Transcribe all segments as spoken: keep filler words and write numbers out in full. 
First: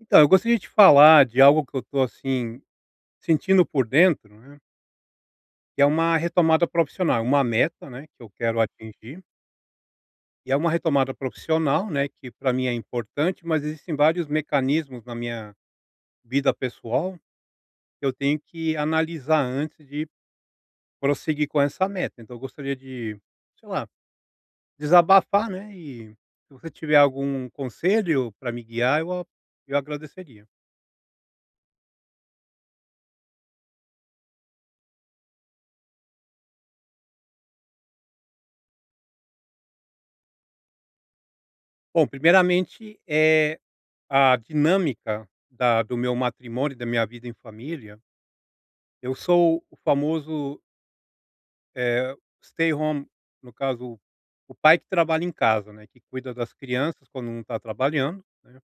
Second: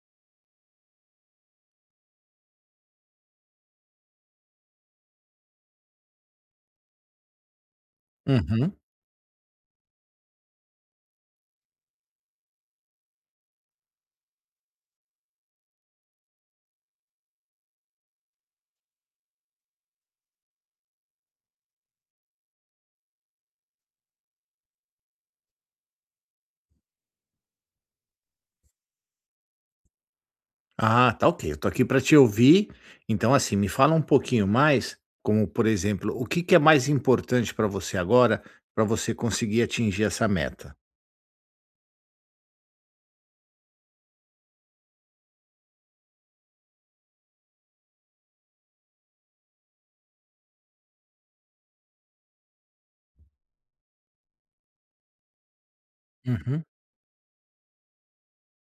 Então, eu gostaria de falar de algo que eu tô, assim, sentindo por dentro, né, que é uma retomada profissional, uma meta, né, que eu quero Uhum. atingir, e é uma retomada profissional, né, que para mim é importante, mas existem vários mecanismos na minha vida pessoal que eu tenho que analisar antes de prosseguir com essa meta. Então eu gostaria de, sei lá, desabafar, né, e se você tiver algum conselho para me guiar, eu a eu agradeceria. Ah, tá ok. Eu tô aqui para te ouvir. Então, assim, me fala um pouquinho mais, como por exemplo, o que que é mais importante para você agora, para você conseguir atingir essa meta? Bom, primeiramente, é a dinâmica da do meu matrimônio e da minha vida em família. Eu sou o famoso, eh, stay home, no caso, o pai que trabalha em casa, né, que cuida das Uhum. crianças quando não está trabalhando, né.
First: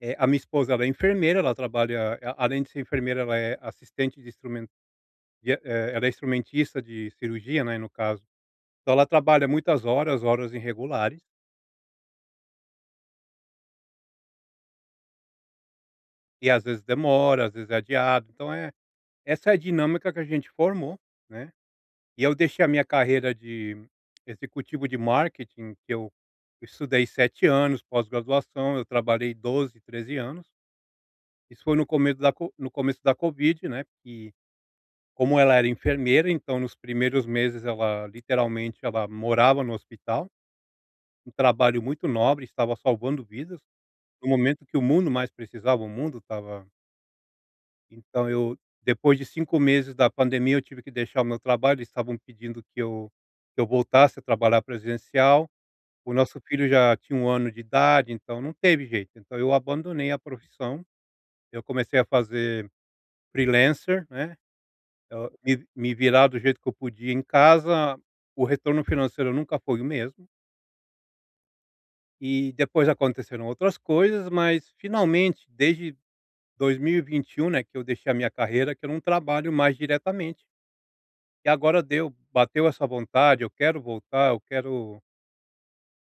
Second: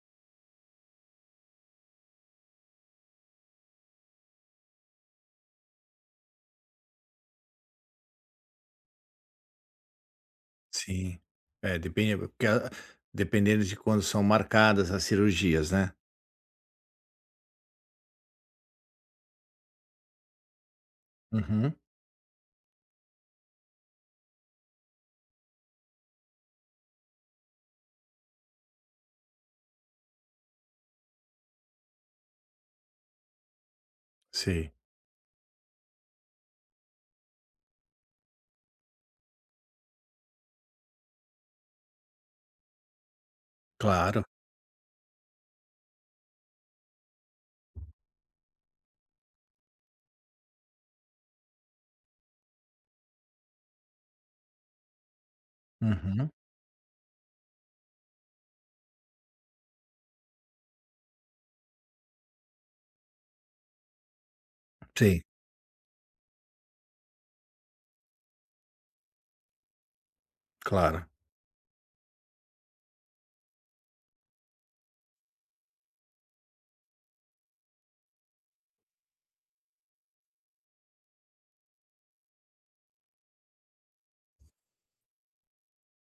Eh, a minha esposa, ela é enfermeira, ela trabalha a além de ser enfermeira, ela é assistente de instrumento de, eh, ela é instrumentista de cirurgia, né, no caso. Então ela trabalha muitas horas, horas Sim. irregulares, É, depende, porque a- dependendo de quando são marcadas as cirurgias, né? e às vezes demora, às vezes é adiado, então é essa é a dinâmica que a gente formou, né. Uhum. E eu deixei a minha carreira de executivo de marketing, que eu estudei sete anos, pós-graduação, eu trabalhei doze treze anos. Isso foi no começo da co no começo da covid, né, que Sim. como ela era enfermeira, então nos primeiros meses, ela literalmente ela morava no hospital, um trabalho muito nobre, estava salvando vidas, Claro. no momento que o mundo mais precisava, o mundo estava. Então eu, depois de cinco meses da pandemia, eu tive que deixar o meu trabalho. Eles estavam pedindo que eu que eu voltasse a trabalhar presencial. O Uhum. nosso filho já tinha um ano de idade, então não teve jeito. Então eu abandonei a profissão, eu comecei a fazer freelancer, né, Sim, eu me me virar do jeito que eu podia em casa, o retorno financeiro nunca foi o mesmo. claro. E depois aconteceram outras coisas, mas finalmente desde dois mil e vinte e um, né, que eu deixei a minha carreira, que eu não trabalho mais diretamente. E agora deu, bateu essa vontade, eu quero voltar, eu quero,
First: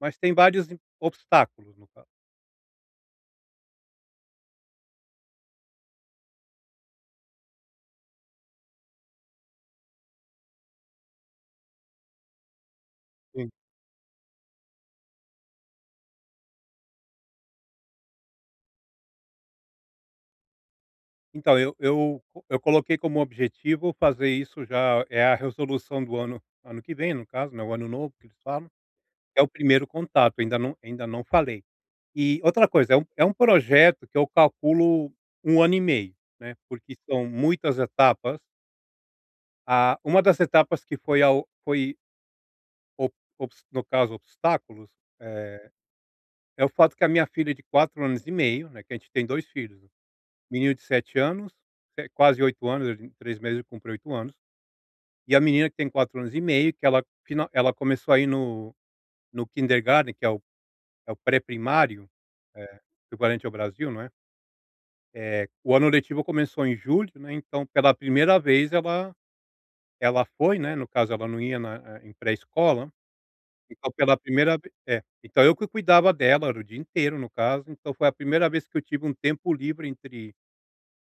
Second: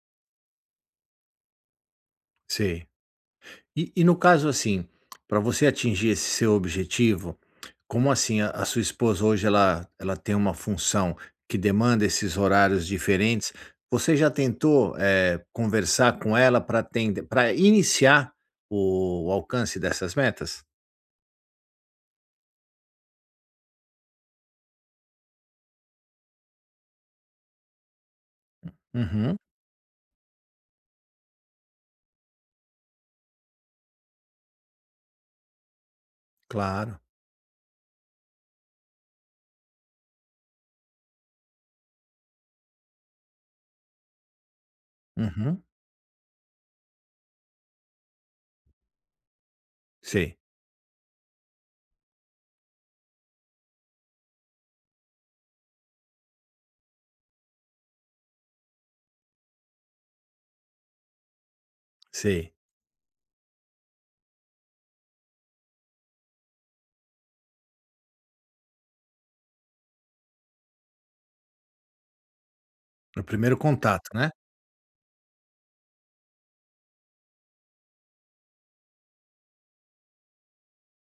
mas tem vários im obstáculos, no caso. Sim. E e no caso, assim, para você atingir esse seu objetivo, como assim, a a sua esposa hoje ela ela tem uma função que demanda esses horários Sim. diferentes, você já tentou, eh, conversar com ela para tende pra iniciar o o alcance dessas metas? Então eu eu co eu coloquei como objetivo fazer isso já é a resolução do ano ano que vem, no caso, né, o ano novo que eles falam, Uhum, é o primeiro contato, ainda não ainda não falei. E outra coisa, é um é um projeto que eu calculo um ano e meio, né, porque claro. são muitas etapas. A Uma das etapas que foi ao foi ob obs no caso obstáculos, Uhum. eh é o fato que a minha filha é de quatro anos e meio, né, que a gente tem dois filhos, né, Sei, menino de sete anos, eh, quase oito anos, ele em três meses ele cumpre oito anos, e a menina que tem quatro anos e meio, que ela final ela começou aí ir no no kindergarten, que é o é o pré-primário, sei. eh, equivalente ao Brasil, não é. Eh, o ano letivo começou em julho, né, então pela primeira vez ela ela foi, né, no caso ela não ia na eh, em pré-escola. No primeiro Então contato, pela né? primeira ve É, então eu que cuidava dela, era o dia inteiro, no caso, então foi a primeira vez que eu tive um tempo livre entre,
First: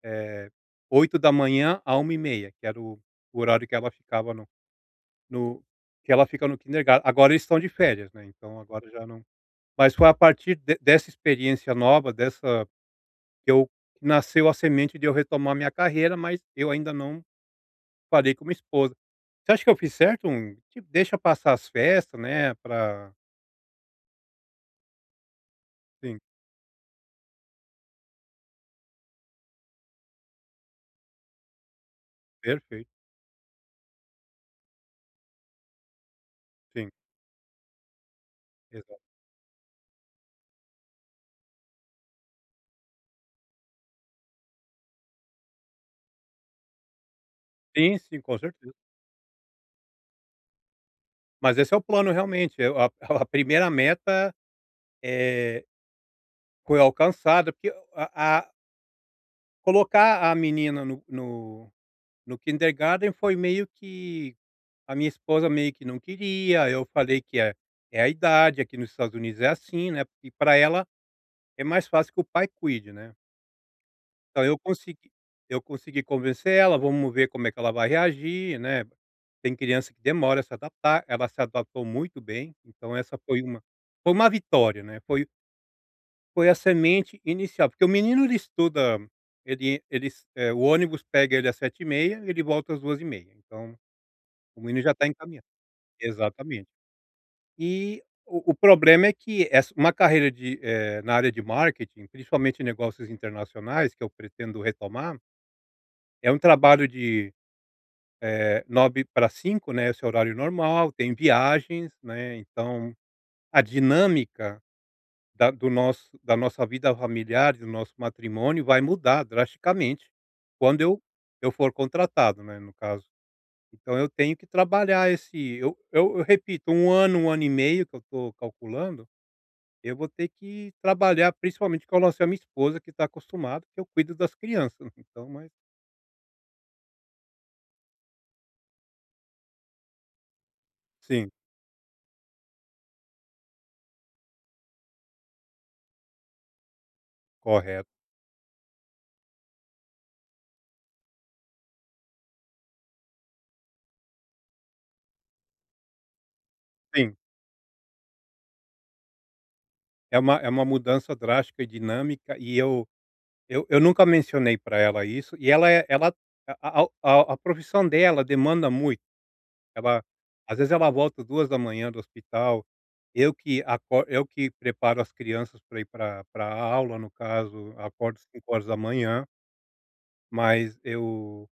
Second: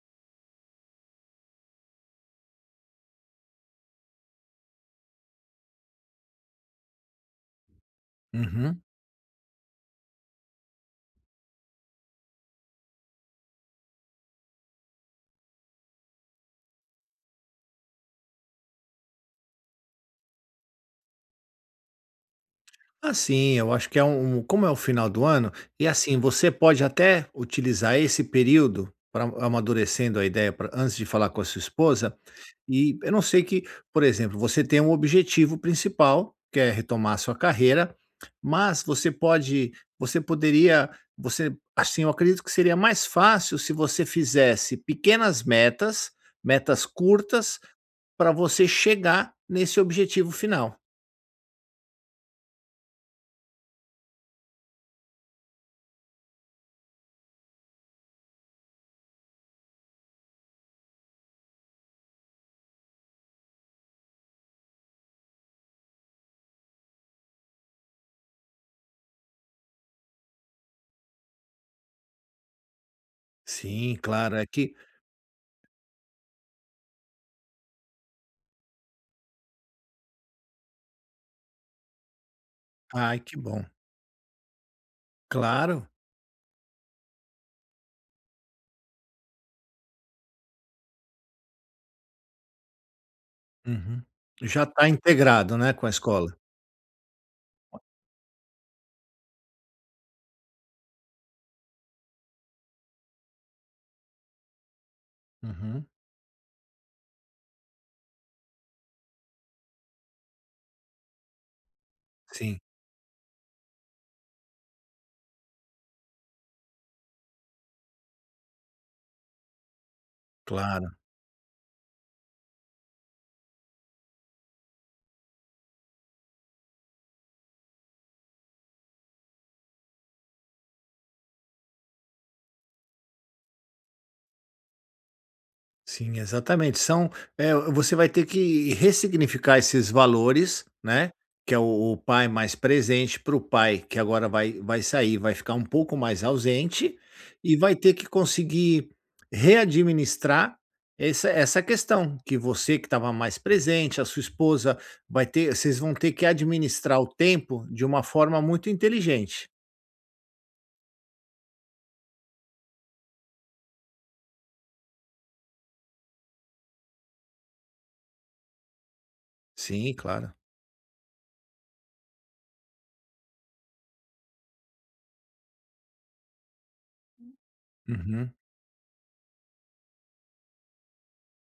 eh, oito da manhã a uma e meia, que era o o horário que ela ficava no no que ela fica no kindergarten. Agora eles estão de férias, né, então Uhum. agora já não. Mas foi a partir de dessa experiência nova, dessa que eu nasceu a semente de eu retomar minha carreira, mas eu ainda não falei com minha esposa. Você acha que eu fiz certo? Um, Tipo, deixa passar as festas, né, pra. Assim, eu acho que é um um- como é o final do ano, e Sim, assim, você pode até utilizar esse período pra amadurecendo a ideia pra antes de falar com a sua esposa. E perfeito, eu não sei que, por exemplo, você tem um objetivo principal, que é sim, retomar a sua carreira, mas exato. você pode, você poderia, você assim, eu acredito que seria mais fácil se você fizesse pequenas metas, metas curtas, Sim, sim, para com você certeza. chegar nesse objetivo final. Mas esse é o plano, realmente. Eu a a primeira meta, eh, foi alcançada, porque a a colocar a menina no no no kindergarten foi meio que, a minha esposa meio que não queria, eu falei que é é a idade, aqui nos Estados Unidos é assim, né, e para ela é mais fácil que o pai cuide, né. Sim, claro, Então é eu que... consegui eu consegui convencer ela. Vamos ver como é que ela vai reagir, né. Tem criança que demora a se adaptar, ela se adaptou muito bem, então essa Ai, que foi uma, bom. foi uma vitória, né, foi Claro. foi a semente inicial, porque o menino ele estuda, ele ele eh, o ônibus pega ele às sete e meia, ele volta às duas e meia, então Uhum. o Já menino está já está encaminhado. integrado, né, com a escola. Exatamente. E o o problema é que essa uma carreira de, eh, na área de marketing, principalmente em negócios internacionais, que eu pretendo retomar, Uhum. é um trabalho de, Eh, nove para cinco, né, esse é o horário normal, tem viagens, né, Sim, então a dinâmica da do nosso da nossa vida familiar, do nosso matrimônio, vai mudar drasticamente quando claro. eu eu for contratado, né, no caso. Então eu tenho que trabalhar esse eu eu eu repito, um ano, um ano e meio que eu estou calculando, eu vou ter que trabalhar principalmente com a nossa minha esposa, que está acostumada que eu cuido das crianças, então mas Sim, exatamente. São, eh, você vai ter que ressignificar esses valores, né, sim, que é o o pai mais presente para o pai que agora vai vai sair, vai ficar um pouco mais ausente, e vai correto. ter que conseguir readministrar essa essa questão, que você que estava mais presente, a sua esposa vai ter, vocês vão ter que administrar o Sim. tempo de uma forma muito inteligente. É uma é uma mudança drástica e dinâmica e eu eu eu nunca mencionei para ela isso, e ela é ela a a a a profissão dela demanda muito, Sim, ela claro. às vezes ela volta duas da manhã do hospital. Eu que acor eu que preparo as crianças para ir para a aula, no caso, acordo Uhum. cinco horas da manhã, mas eu,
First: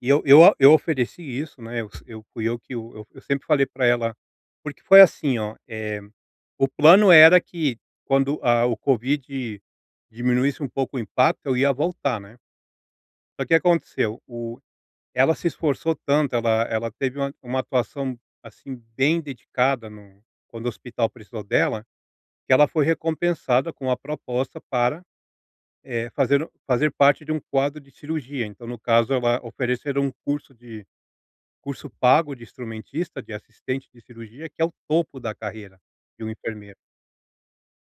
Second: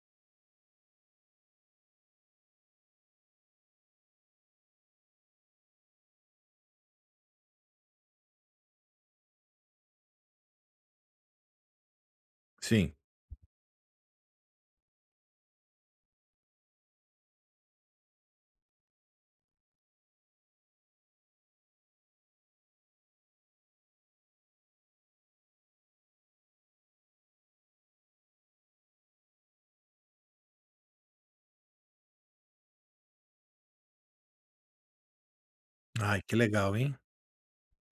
e eu eu eu ofereci isso, né, eu eu fui eu que o eu eu sempre falei para ela, porque foi assim, ó, eh, o plano era que quando a o Covid diminuísse um pouco o impacto, eu ia voltar, né. Sim. Só que aconteceu, o ela se esforçou tanto, ela ela teve uma uma atuação, assim, bem dedicada, no quando o hospital precisou dela, que ela foi recompensada com a proposta para, eh, fazer fazer parte de um quadro de cirurgia. Então, no caso, ela ofereceram um curso de curso pago de instrumentista, de assistente de cirurgia, que é o topo da carreira Ai, de um que legal, enfermeiro. hein.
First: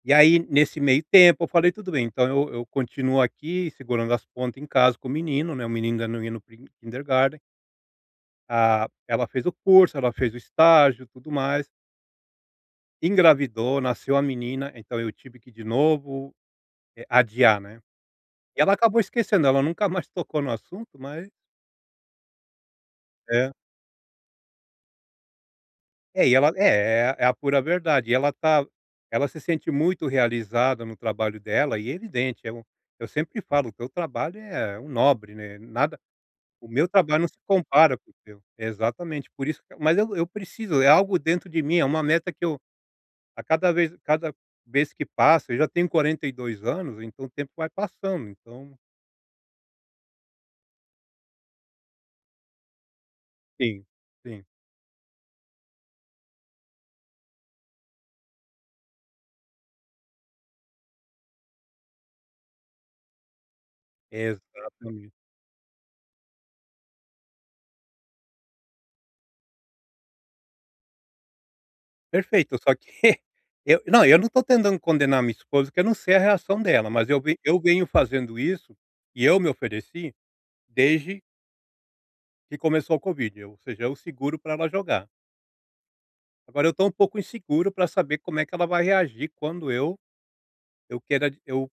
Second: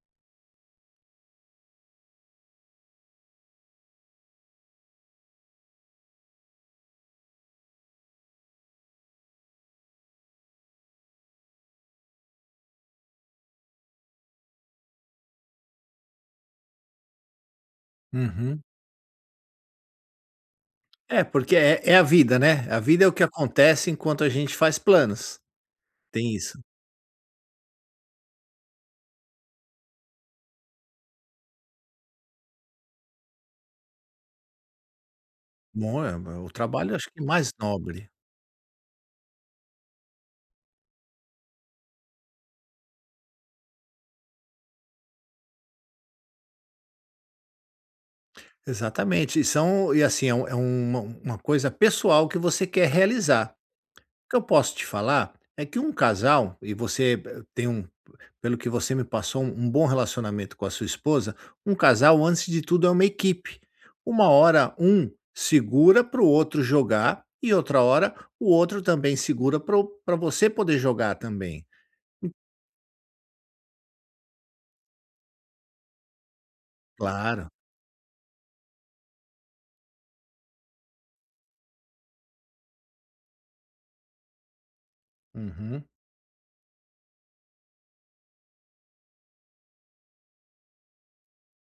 E aí, nesse meio tempo, eu falei: "Tudo bem, então eu eu continuo aqui segurando as pontas em casa com o menino, né". O menino ainda não ia no prin kindergarten. Ah, ela fez o curso, ela fez o estágio, tudo mais, engravidou, nasceu a menina, então eu tive que, de novo, eh, adiar, né. E Uhum. ela acabou esquecendo, ela nunca mais tocou no assunto, É, mas porque é é a vida, né. A vida é o que é. acontece enquanto a gente faz planos. É, Tem e ela isso. é, é é a pura verdade. E ela tá ela se sente muito realizada no trabalho dela, e é evidente, eu eu sempre falo: que o trabalho é um nobre, né, nada, Bom, é o o meu trabalho, acho trabalho que é não se mais compara com nobre. o teu. Exatamente, por isso que, mas eu eu preciso, é algo dentro de mim, é uma meta que eu, a cada vez cada vez que passa, eu já tenho quarenta e dois anos, então o tempo vai passando, então Exatamente. E são, e assim, é um, é uma uma coisa pessoal que você quer realizar. sim, O que eu sim, posso te falar é que um casal e você, eh, tem um... Pelo que você me passou, um um bom relacionamento com a sua esposa, um casal, antes de tudo, é uma equipe. Uma hora um exatamente. segura para o outro jogar, e outra hora o outro também segura para você poder jogar também. Perfeito, só que eu não, eu não estou tentando condenar minha esposa, porque eu não sei a reação dela, mas eu ven Claro. eu venho fazendo isso, e eu me ofereci desde que começou o Covid, ou seja, eu seguro para ela jogar. Uhum. Agora eu estou um pouco inseguro para saber como é que ela vai reagir quando eu eu queira eu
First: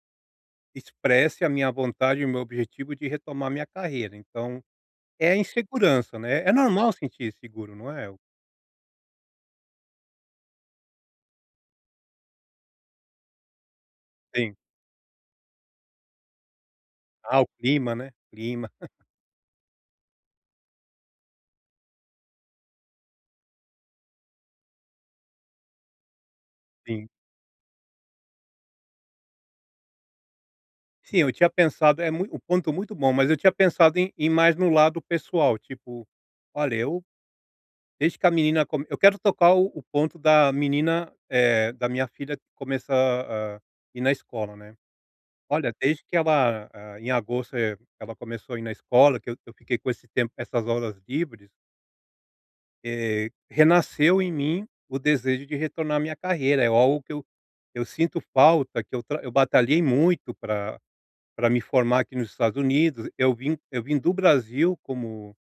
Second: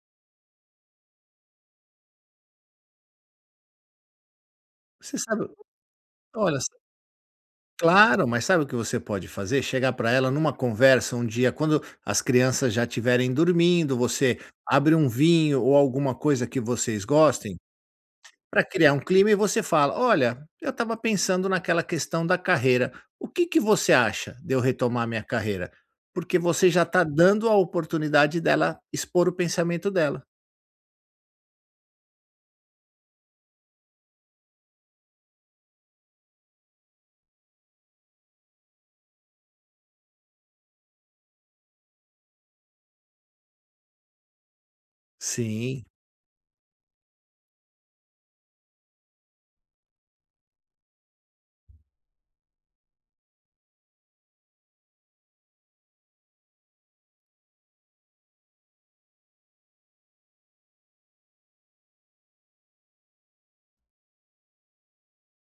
expresse a minha vontade e o meu objetivo de retomar minha carreira, então Você é a sabe, insegurança, né. É olha, s- normal sentir seguro, não é? claro, mas sabe o que você pode fazer? Chegar para ela numa conversa um dia, quando as crianças já estiverem dormindo, você Sim. abre um vinho ou alguma coisa que vocês Ah, o gostem. clima, né, Para clima, criar um clima e você fala: "Olha, eu estava pensando naquela questão da carreira. O que que você acha de eu retomar minha carreira?" Porque você já está sim. dando a oportunidade dela expor o pensamento dela. Sim, eu tinha pensado é mui um ponto muito bom, mas eu tinha pensado em em mais no lado pessoal, tipo, olha, eu, desde que a menina come eu quero tocar o o ponto da menina, eh, da minha filha começar a ir na escola, né. Olha, Sim. desde que ela, ah, em agosto, eh, ela começou a ir na escola, que eu eu fiquei com esse tempo essas horas livres, eh, renasceu em mim o desejo de retornar à minha carreira, é algo que eu eu sinto falta, que eu tra eu batalhei muito pra para me formar aqui nos Estados Unidos. Eu vim eu vim do Brasil como,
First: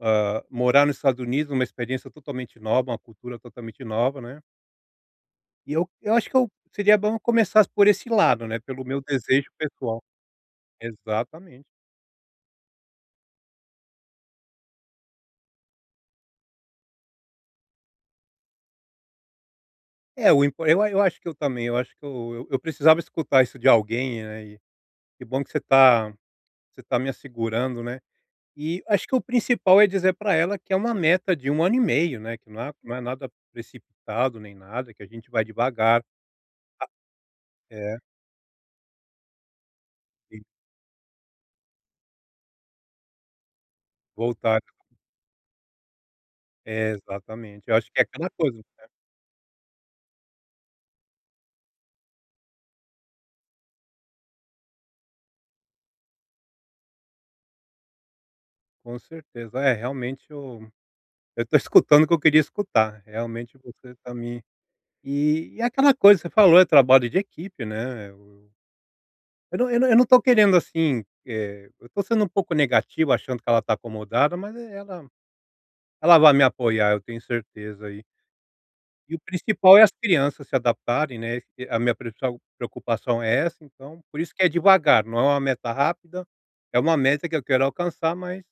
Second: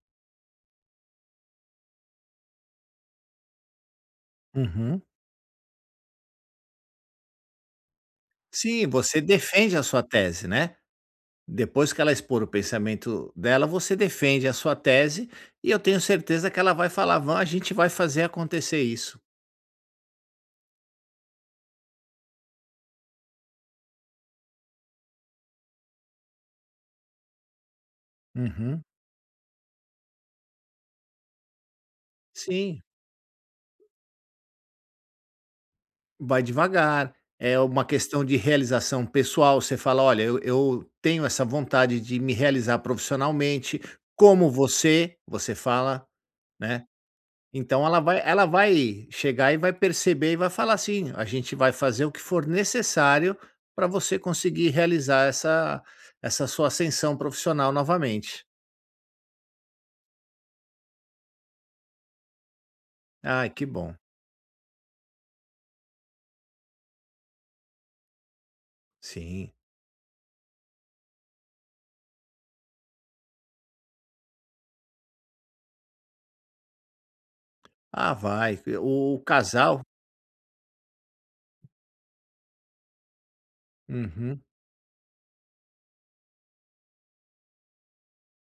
hã, morar nos Estados Unidos, uma experiência totalmente nova, uma cultura totalmente nova, né. Uhum. E eu eu acho que eu seria bom começar por esse lado, né, pelo Sim, meu você desejo defende a pessoal. sua tese, né. Exatamente. Depois que ela expor o pensamento dela, você defende a sua tese, e eu tenho certeza que ela vai falar: "Vã, a gente vai fazer acontecer isso." É, o impo eu eu acho que eu também, eu acho que eu eu eu precisava escutar isso de alguém, né, e que bom que você tá você tá me assegurando, né. E Uhum. acho que o principal é dizer para ela que é uma meta de um ano e meio, né, que não é Sim. não é nada precipitado nem nada, que a gente vai devagar. Vai devagar, é uma É, questão de realização pessoal, você fala: "Olha, eu sim, eu tenho essa vontade de me realizar profissionalmente, como voltaram. você", você fala, né, É, exatamente. Eu então acho ela que é vai, aquela ela coisa, vai chegar e vai perceber e vai falar assim: "A gente vai fazer o que for necessário para você conseguir realizar essa essa sua ascensão profissional novamente". com certeza. É, realmente eu eu tô escutando o que eu queria escutar, Ai, realmente que você bom. tá me, e e é aquela coisa, que você falou, é trabalho de equipe, né, eu Sim. eu não eu não eu não estou querendo, assim, eh, eu tô sendo um pouco negativo, achando que ela tá acomodada, mas ela ela vai me apoiar, eu tenho certeza aí. Ah, vai. E O o o principal é casal... as crianças se adaptarem, né, e a minha principal preocupação é essa, então por isso que Uhum. é devagar, não é uma meta rápida, é uma meta que eu quero alcançar, mas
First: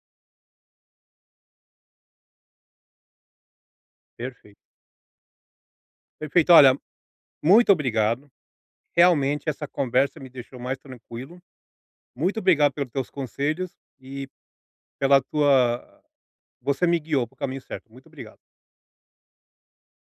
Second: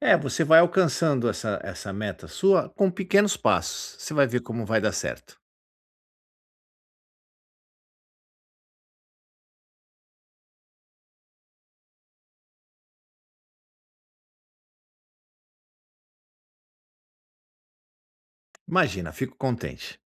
É, você vai alcançando essa essa meta sua com pequenos passos. Você vai ver perfeito. como vai dar certo. Perfeito, olha, muito obrigado, realmente essa conversa me deixou mais tranquilo, muito obrigado pelos teus conselhos e pela tua, você me guiou para o caminho certo, muito obrigado. Imagina, fico contente.